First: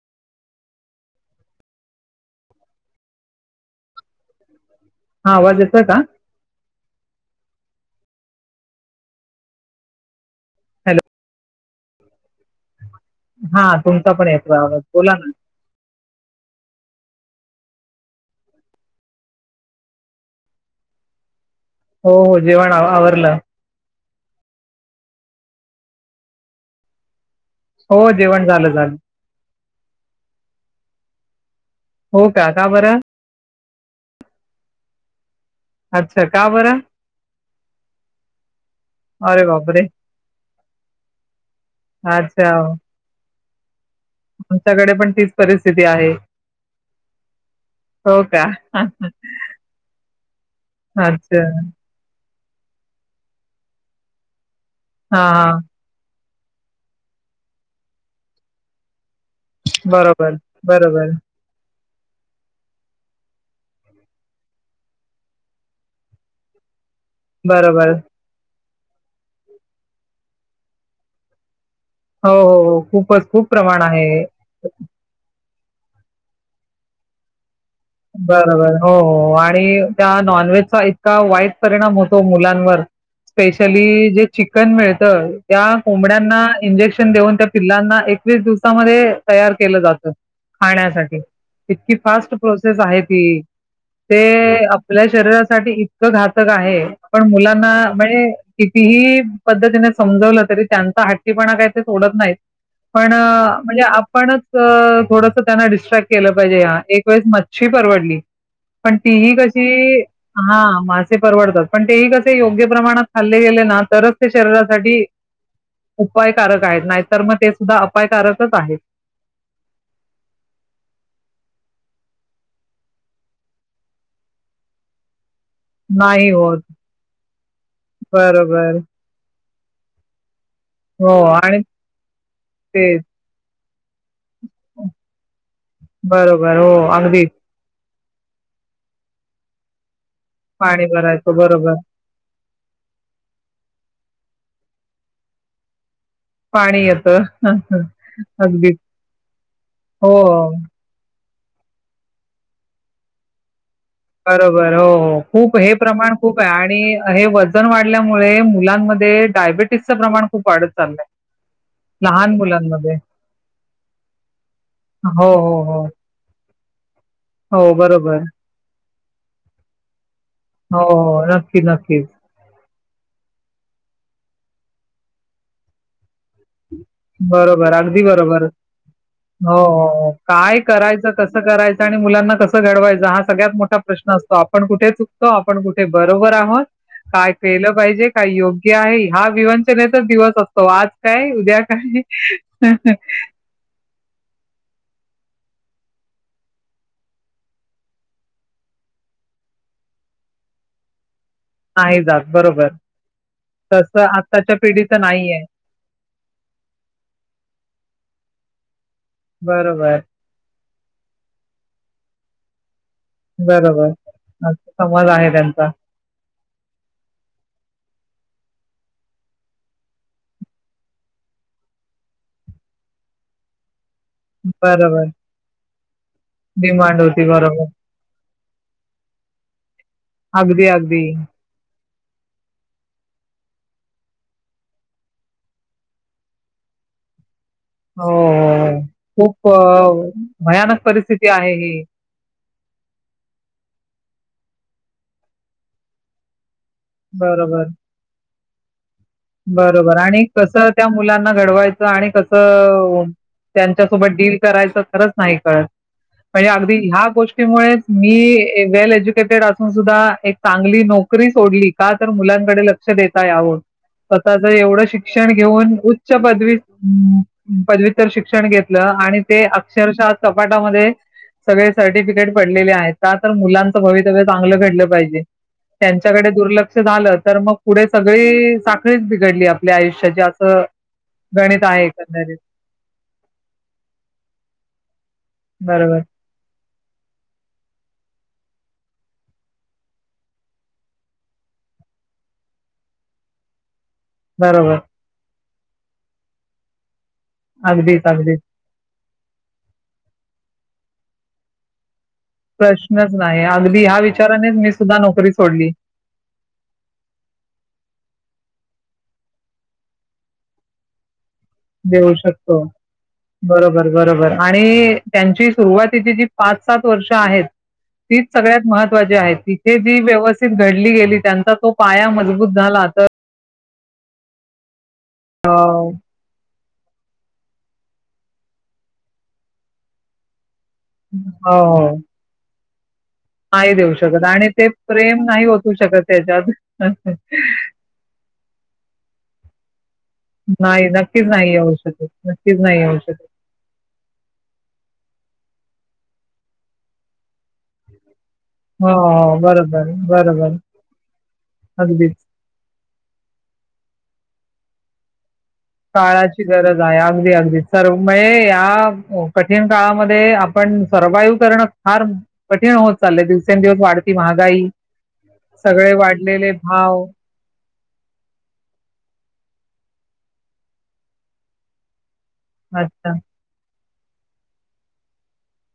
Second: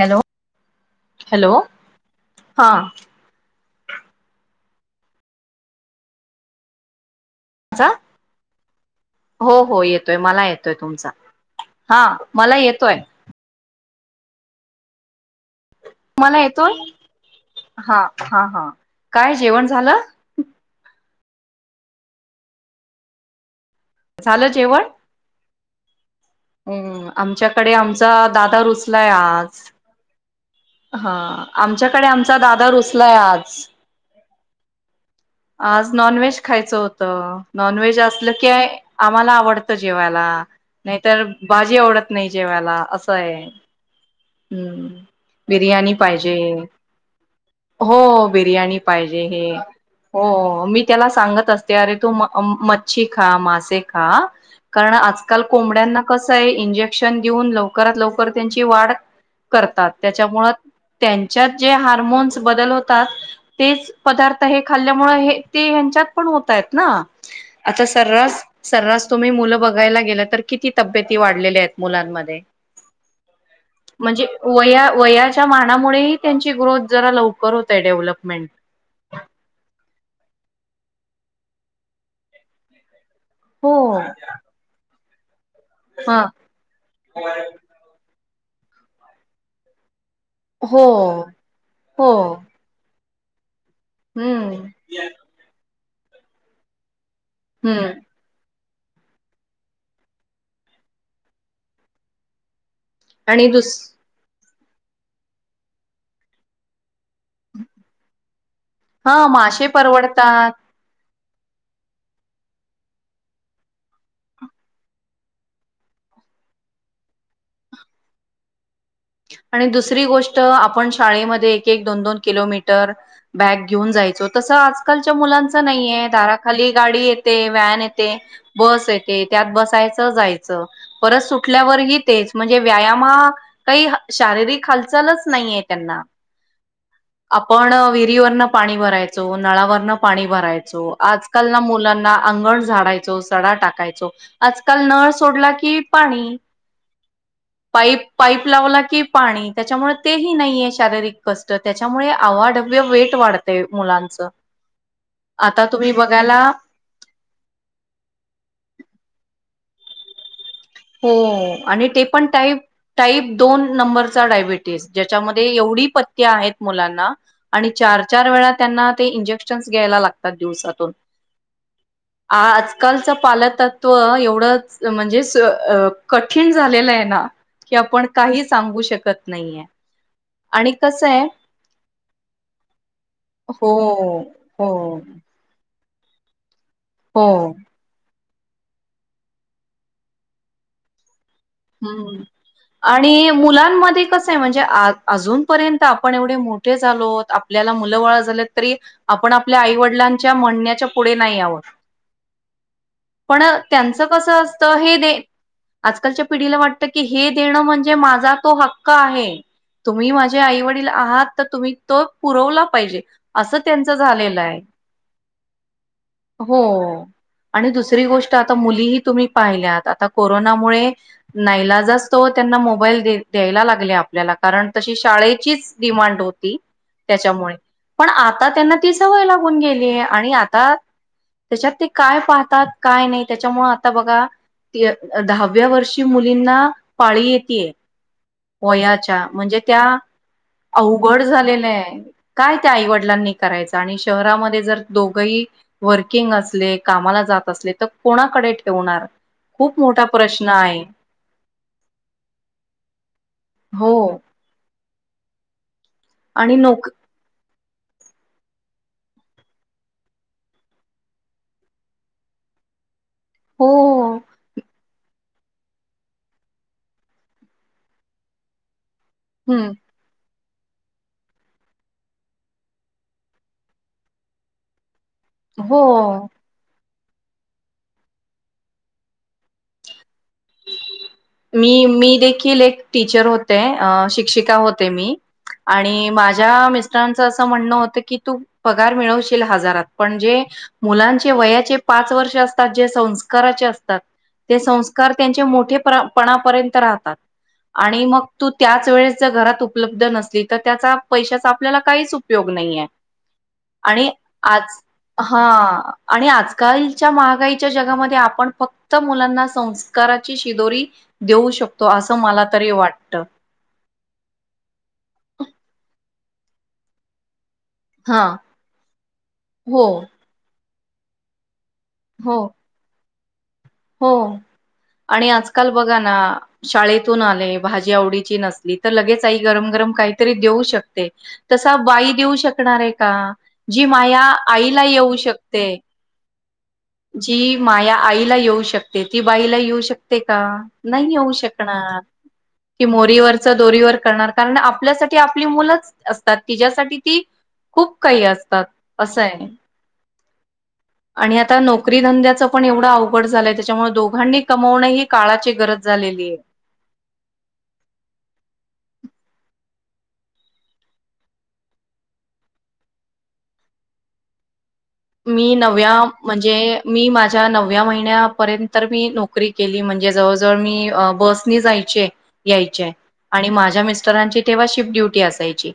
Hello hello हा. हा आवाज येतोय का? हो हो येतोय मला येतोय हॅलो तुमचा हा. मला येतोय. कोणता पण येतो आवज बोला ना. ला येतो ह ह ह काय जेवण झालं. हो हो जेवण आवरलं. झालं जेवण. हम्म आमच्याकडे हो आमचा जेवण दादा झालं झालं रुचलाय आज. हा आमच्याकडे हो आमचा का का दादा बरं रुसलाय आज. आज अच्छा नॉनव्हेज का खायचं बरं होतं नॉनव्हेज असलं की आम्हाला अरे आवडतं बापरे जेवायला. नाही तरर भाजी आवडत नाही अच्छा जेवायला असं आहे. हम्म आमच्याकडे पण तीच परिस्थिती बिर्याणी आहे पाहिजे. हो बिर्याणी पाहिजे हे. हो मी त्याला अच्छा सांगत असते अरे तू मच्छी खा मासे खा.. कारण हा आजकाल हा कोंबड्यांना कसं आहे इंजेक्शन देऊन लवकरात लवकर त्यांची वाढ. करतात बरोबर त्याच्यामुळ बरोबर त्यांच्या.. जे हार्मोन्स बदल होतात तेच पदार्थ हे. खाल्ल्यामुळे हे ते हच्यात पण होत आहेत ना आ बरोबर सर्रास. सर्रास तुम्ही मुलं बघायला गेलं तर किती तब्येती वाढलेल्या आहेत. हो मुलांमध्ये हो हो खूपच खूप प्रमाण आहे म्हणजे वया -वया च्या मानामुळे ही त्यांची ग्रोथ जरा लवकर होतय डेव्हलपमेंट. बरोबर हो आणि. त्या नॉनव्हेजचा इतका वाईट परिणाम होतो मुलांवर. हो स्पेशली जे चिकन मिळतं. त्या हा कोंबड्यांना इंजेक्शन देऊन त्या पिल्लांना एकवीस दिवसामध्ये तयार केलं जातं. हो खाण्यासाठी इतकी हो फास्ट प्रोसे आहेत ती ते हम्म आपल्या शरीरासाठी इतकं घातक आहे. पण मुलांना हम्म म्हणजे? कितीही पद्धतीने समजवलं तरी त्यांचा हट्टीपणा काही ते सोडत नाहीत. पण आणि दुस म्हणजे आपणच थोडस त्यांना डिस्ट्रॅक्ट केलं पाहिजे ह एक वेळेस. क्षी परवडली पण हा तीही मासे कशी परवडतात हा मा ते परवडतात पण तेही कसे योग्य प्रमाणात खाल्ले गेले ना तरच ते शरीरासाठी उपायकारक आहेत नाहीतर मग ते सुद्धा अपायकारकच आहेत. आणि दुसरी गोष्ट आपण शाळेमध्ये एक -एक दोन- दोन किलोमीटर बॅग घेऊन जा जायचो तस आजकालच्या मुलां का नाहीये नाही होत. दाराखाली गाडी येते, व्हॅन येते, बरोबर. बस येते त्यात बसायचं जायचं. च परत हो आणि सुटल्यावरही तेच म्हणजे तेच. व्यायाम काही शारीरिक हालचालच नाहीये त्यांना बरोबर. हो, अगदीच. आपण नदीवरन पाणी भरायचो नळावर पाणी पाणी भरायचो भरायचं. आजकाल ना बरोबर. मुलांना अंगण झाडायचो सडा टाकायचो. आजकाल नळ सोडला की पाणी पाणी येत ह. [inaudible] टीप लावला की पाणी त्याच्यामुळे तेही नाहीये शारी कष्ट त्याच्यामुळे अवाढव्य वेट वाढतेय बरोबर हो- हो खूप हे तुम्ही प्रमाण बघायला खूप आहे आणि हे वजन वाढल्यामुळे मुलांमध्ये मध्ये डायबिटीस प्रमाण खूप वाढत चाललंय. हो आणि ते पण लहान टाई मुलांमध्ये. टाईप दोन नंबरचा डायबिटीस हो, ज्याच्यामध्ये हो, हो. एवढी पथे आहेत मुलांना. आणि हो, चार बरोबर. -चार वेळा त्यांना ते इंजेक्शन्स घ्यायला लागतात दिवसातून. हो नक्की, नक्कीच. आजकालचं -पालतत्व एवढं- म्हणजे -कठीण. झालेलं आहे ना बरोबर, की अगदी आपण बरोबर. काही सांगू शकत हो, नाहीय आणि कस आहे त्रायचा आणि मुलांना कसं घडवायंचा हा सगळ्यात हो मोठा प्रश्न असतो आपण हो कुठे चुकतो आपण कुठे ते बरोबर आहोत काय हो केलं पाहिजे, काय योग्य आहे हा विवंचनेचा दिवस असतो आज काय, उद्या काय हम्म्म आणि मुलांमध्ये कसं आहे म्हणजे आ अजून पर्यंत आपण एवढे मोठे झालोत आपल्याला मुल बाळ झाल्यात तरी आपण आपल्या आईवडीलांच्या म्हणण्याच्या पुढे नाही आहोत आहे जात बरोबर. पण त्यांच तसं कसं आत्ताच्या असतं हे पिढीचं दे, नाहीये. आजकालच्या पिढी ढीला वाटत की, हे देणं म्हणजे माझा तो हक्क आहे बरोबर, तुम्ही माझ्या आई वडील आ आहात तर तुम्ही तो पुरवला पाहिजे. असं बरोबर. त्यांचं झालेलं आहे. असा समज आहे त्यांचा. हो, आणि दुसरी गोष्ट आता मुलीही तुम्ही पाहिल्यात आता कोरोनामुळे नाईलाजास्तव त्यांना मोबाईल द्यायला लागले आपल्याला कारण तशी बरोबर. शाळेचीच डिमांड होती, डिमांड होती. त्याच्यामुळे बरोबर. पण आता त्यांना ती सवय लागून गेली ली, आणि अगदी, आता अगदी. त्याच्यात ते काय पाहतात काय नाही त्याच्यामुळे आता बघा- दहाव्या वर्षी र्षी मुलींना पाळी येतेय हो, हो. वयाच्या खूप म्हणजे त्या अ, भयानक अवघड परिस्थिती झालेलं ही. आहे काय त्या आईवडिलांनी करायचं आणि शहरामध्ये जर दोघही वर्किंग असले कामाला जात बरोबर, असले तर कोणाकडे ठेवणार? खूप बरोबर मोठा आणि प्रश्न कस आहे. त्या मुलांना घडवायचं आणि कसं हो त्यांच्यासोबत डील करायचं खरंच नाही कळत. म्हणजे आणि अगदी नोक ह्या गोष्टीमुळे च मी वेल एज्युकेटेड असून सुद्धा एक चांगली नोकरी सोडली का तर मुलांकडे लक्ष देता या हो. आता आता एवढ शिक शिक्षण घेऊन उच्च पदवी पदव्यत्तर शिक्षण घेतलं. आणि ते हम्म. अक्षरशः कपाटामध्ये सगळे सर्टिफिकेट पडलेले आहेत त्या तर मुलांच भवितव्य चांगलं घडलं पाहिजे. हो. त्यांच्याकडे दुर्लक्ष झालं तर मग पुढे सगळी साखळीच बिघडली आपल्या आयुष्याच्या मी मी देखील एक टीचर होते अ शिक्षिका होते मी बरोबर, आणि माझ्या मि अस म्हण होत की तू पगार मिळवशील हजारात जे मुलांचे वयाचे पाच वर्ष असतात जे संस्काराचे अस ते बरोबर. संस्कार त्यांचे मोठेपणापर्यंत राहतात. अगदीच, आणि मग अगदीच. तू त्याच वेळेस जर घरात उपलब्ध नसली तर त्याचा पैशाचा आपल्याला काहीच उपयोग नाहीये. प्रश्नच नाही अगदी ह्या आणि विचारानेच मी आज सुद्धा नोकरी हा सोडली आणि आजकालच्या महागाईच्या जगामध्ये आपण फक्त तर मुलांना संस्काराची शिदोरी देऊ शकतो देऊ असं मला शकतो, तरी वाटत बरोबर बरोबर आणि त्यांची सुरुवातीची जी पाच सात वर्ष आहेत, हा तीच सगळ्यात महत्वाची आहे तिथे हो जी व्यवस्थित घडी गेली त्यांचा तो पाया हो मजबूत झाला तर हो आणि अ, आजकाल बघा ना, शाळेतून आले भाजी आवडीची नसली तर लगेच आई गरम गरम काहीतरी देऊ शकते. तसा हो, वाई देऊ शकणार आहे. का नाही जी देऊ माया शकत आणि ते आईला येऊ प्रेम नाही शकते ओतू शकत त्याच्यात. जी माया आईला येऊ शकते, ती बाईला येऊ शकते का? नाही नक्कीच येऊ शकणार शकत. नक्कीच नाही कि येऊ शकत. मोरीवरच दोरीवर करणार कारण आपल्यासाठी आपली मुलं असतात तिच्यासाठी ती खूप काही असतात असंय हो, बरोबर, बरोबर. आणि आता नोकरी अगदीच. धंद्याच पण एवढं अवघड झालंय. त्याच्यामुळे दोघांनी कमवण काळाचे काळाची गरज आहे अगदी अगदी सर्व म्ह या कठीण काळामध्ये आपण सर्वाईव्ह करणं फार कठीण होत चाललंय दिवसेंदिवस वाढती महागाई मी नव्या सगळे वाढलेले म्हणजे भाव मी माझ्या नव व्या महिन्यापर्यंत मी नोकरी केली म्हणजे जवळ जवळ मी बसनी जायचे. यायचेय अच्छा आणि माझ्या मिस्टरांची तेव्हा शिफ्ट ड्युटी असायची.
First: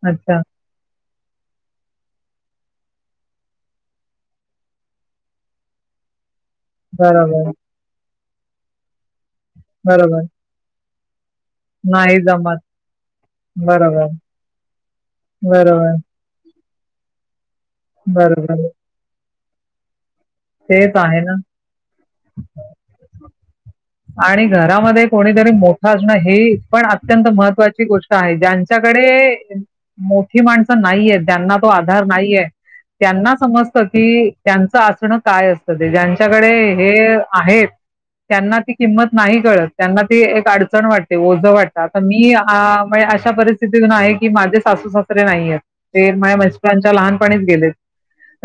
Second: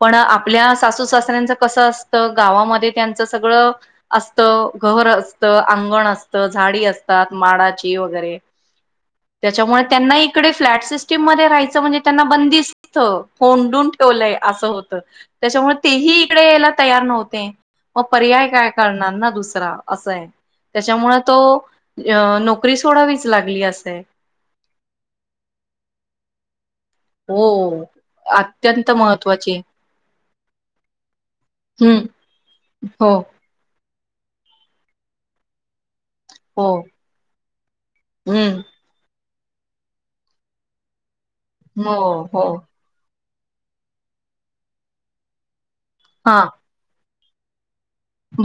पण अच्छा आपल्या सासू सासऱ्यांच कसं असतं गावामध्ये त्यांच सगळं असत घर असत अंगण असत. झाडी असतात बरोबर माडाची वगैरे त्याच्यामुळे त्यांना बरोबर इकडे फ्लॅट सिस्टीम मध्ये म्हणजे नाही त्यांना जमत बंदिस्थ कोडून बरोबर ठेवलंय असं होत त्याच्यामुळे बरोबर तेही इकडे तयार नव्हते मग पर्याय बरोबर काय करणार ना दुसरा असं आहे. तेच त्यांच्यामुळे आहे ना तो अ नोकरी सोडावीच लागली असे आणि घरामध्ये कोणीतरी मोठं असणं हे पण अत्यंत हो. महत्त्वाची गोष्ट आहे अत्यंत ज्यांच्याकडे महत्त्वाची मोठी माणसं नाहीये त्यांना तो हम्म आधार नाहीये. हो त्यांना समजत की त्यांचं असणं काय असतं ते, त्यांच्याकडे हो हे आहेत त्यांना हम्म ती किंमत नाही कळत त्यांना ती एक अडचण वाटते. ते ओझं वाटत हो तर मी हो. अशा परिस्थितीतून आहे की माझे सासू सासरे नाहीयेत ते माझ्या हा मिस्टरांच्या लहानपणीच गेले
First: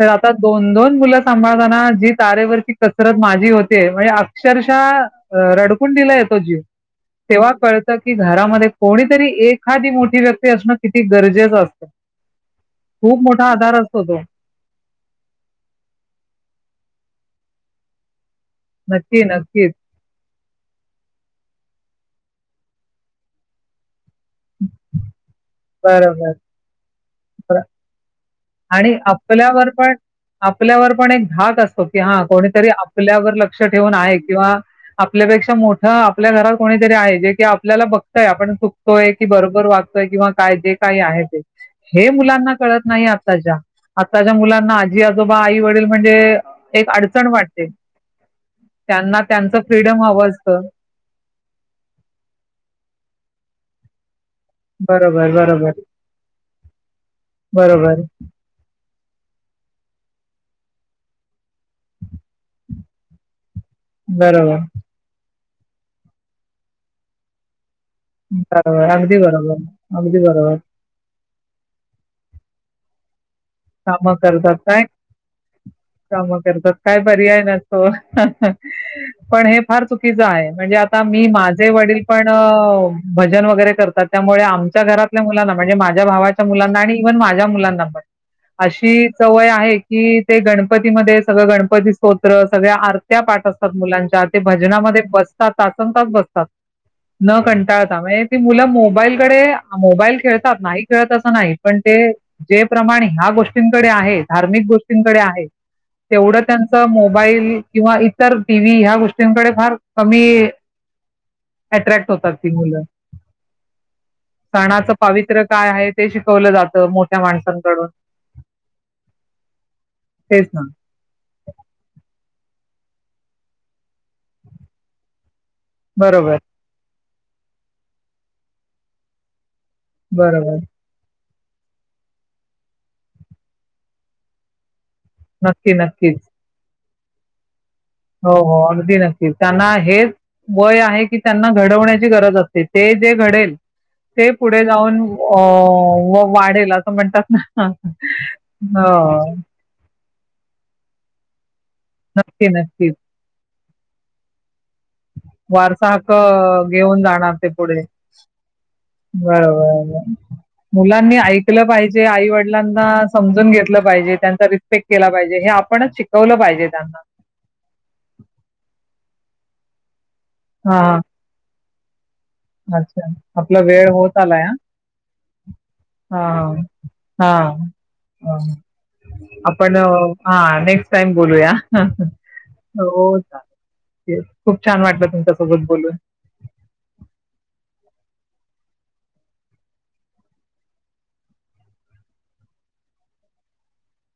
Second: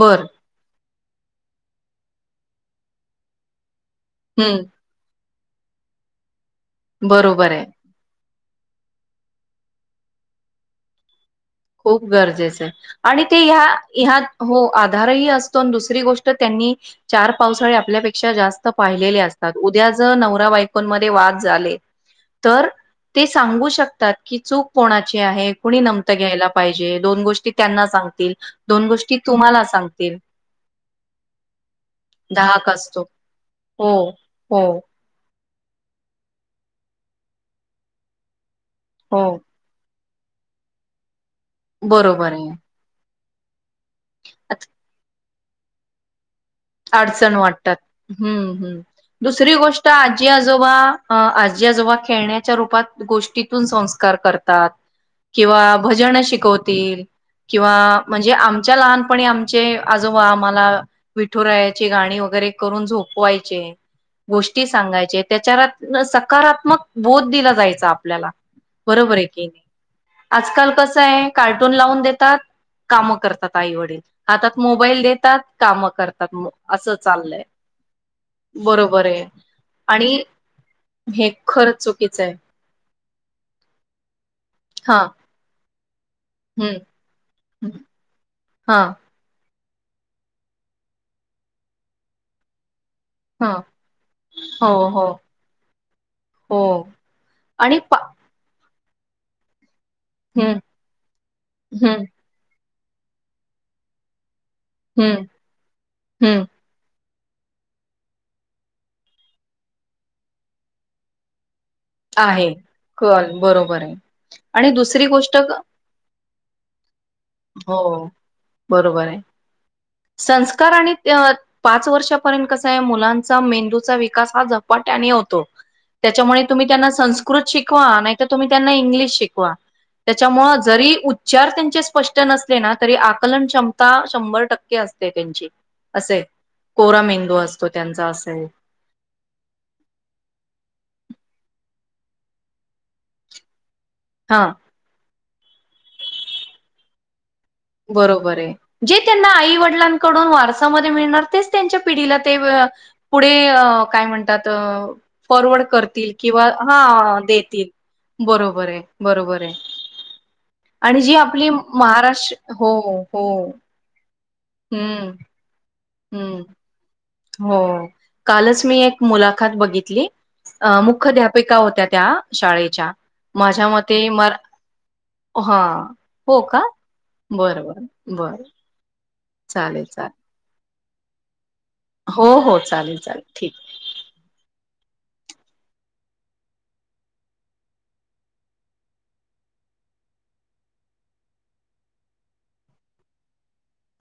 तर आता दोन दोन मुलं सांभाळ जी तारेवरची कसरत माझी होते म्हणजे हम्म अक्षरशः रडकूंडीला दिला येतो जीव तेव्हा बरोबर आहे कळत की घरामध्ये कोणीतरी एखादी मोठी व्यक्ती असणं किती गरजेचं असतं. खूप गरजेचं आहे खूप आणि ते मोठा ह्या आधार असतो ह्या तो. हो आधारही असतो दुसरी गोष्ट त्यांनी चार पावसाळे आपल्यापैकी जास्त पाहिलेली नक्की, असतात नक्कीच. उद्या जर नवरा बायकोमध्ये वाद झाले तर ते सांगू शकतात की चूक कोणाची आहे कुणी नमतं बरोबर. घ्यायला दोन गोष्टी त्यांना सांगतील दोन आणि गोष्टी तुम्हाला आपल्यावर पण सांगतील आपल्यावर पण एक धाक असतो की हा कोणीतरी धाक असतो. आपल्यावर लक्ष हो, ठेवून आहे किंवा हो, आपल्या मोठ आपल्या घरात कोणीतरी आहे जे की आपल्याला बघतय आपण चुकतोय हो, की बरोबर वाचतो किंवा काय तेे काही आहे ते हे बरोबर आहे. मुलांना कळत नाही आत्ताच्या आत्ताच्या अच मुलांना आजी आजोबा आई वडील म्हणजे एक अडचण वाटते. वाटतात हम्म हम्म त्यांना दुसरी त्यांचं गोष्ट फ्रीडम आजी हवं असतं. आजोबा आजी आजोबा खेळण्याच्या रूपात गोष्टीतून संस्कार बरोबर, बरोबर, किंवा भजन शिकवतील किंवा बरोबर, म्हणजे आमच्या पण आमचे आजोबा आम्हाला विठुरायाची गाणी वगैरे करून झोपवायचे बरोबर, गोष्टी सांगायचे त्याच्या सकारात्मक बोध दिला जायचा आपल्याला बरोबर अगदी आहे की नाही अगदी बरोबर. आजकाल कस आहे कार्टून लावून देतात काम करतात आई वडील कामं करतात हात काय मोबाईल देतात काम करतात करतात असं काय पर्याय चाललंय नसतो बरोबर आहे पण हे फार आणि चुकीचं आहे म्हणजे आता आम्ही हे माझे खरं वडील चुकीचं पण आहे भजन वगैरे करतात त्यामुळे आमच्या हा घरातल्या मुलांना म्हणजे माझ्या भावाच्या हम्म मुलांना आणि इव्हन माझ्या मुलांना पण हा अशी सवय आहे कि ते गणपतीमध्ये सगळं गणपती स्तोत्र सगळ्या त्या पाठ हा असतात मुलांच्या ते हो भजनामध्ये हो बसतात तू तासंतास बसतात हो न आणि पा कंटाळता म्हणजे ती मुलं मोबाईलकडे मोबाईल हम्म खेळतात नाही खेळत असं नाही पण ते हं, जे प्रमाणे ह्या गोष्टींकडे आहे धार्मिक गोष्टींकडे हं, आहे तेवढं हं. त्यांच मोबाईल किंवा इतर टीव्ही ह्या गोष्टींकडे फार कमी अट्रॅक्ट होतात आहे. ती मुलं कल बरोबर आहे. आणि सणाच दुसरी गोष्ट पावित्र क काय आहे ते शिकवलं जातं मोठ्या हो, माणसांकडून बरोबर आहे तेच ना. संस्कार आणि पाच वर्षापर्यंत मुलांच्या मेंदूचा विकास हा झपाट्याने होतो बरोबर, त्याच्यामुळे संस्कृत शिकवा नाही तर तुम्ही त्यांना इंग्लिश शिकवा बरोबर. त्याच्यामुळे जरी उचार त्यांचे स्पष्ट नसले ना तरी आकलन क्षमता शंभर टक्के असते त्यांची नक्की, नक्कीच. असे कोरा मेंदू असतो त्यांचा असं हो आहे. हो अगदी नक्की त्यांना हेच वय आहे की त्यांना घडवण्याची गरज असते ते जे घडेल ते हां. पुढे जाऊन अ व वाढेल असं म्हणतात ना बरोबर आहे जे त्यांना हो. आई वडिलांना वारसामध्ये मिळणार तेच त्यांच्या पिढीला ते नक्की, नक्कीच. पुढे काय म्हणतात फॉरवर्ड वारसा करतील हक्क किंवा घेऊन हा जाणार ते देतील पुढे. बरोबर आहे बरोबर आहे आणि जी मुलांनी आपली ऐकलं पाहिजे आई महाराष्ट्र हो वडिलांना हो समजून घेतलं पाहिजे त्यां रिस्पेक्ट केला हम्म पाहिजे हे आपणच शिकवलं हम्म पाहिजे त्यांना हो कालच मी एक मुलाखत बघितली हां, मुख्याध्यापिका होत्या त्या शाळेच्या अच्छा. आपला माझ्या वेळ मते होत मर आलाय हां. हा हो का हां, हां. बरं बर बर हां. आपण हा नेक्स्ट टाइम बोलूया हा ह हो चालेल हो चालेल ठीक. खूप छान वाटलं तुमच्यासोबत बोलून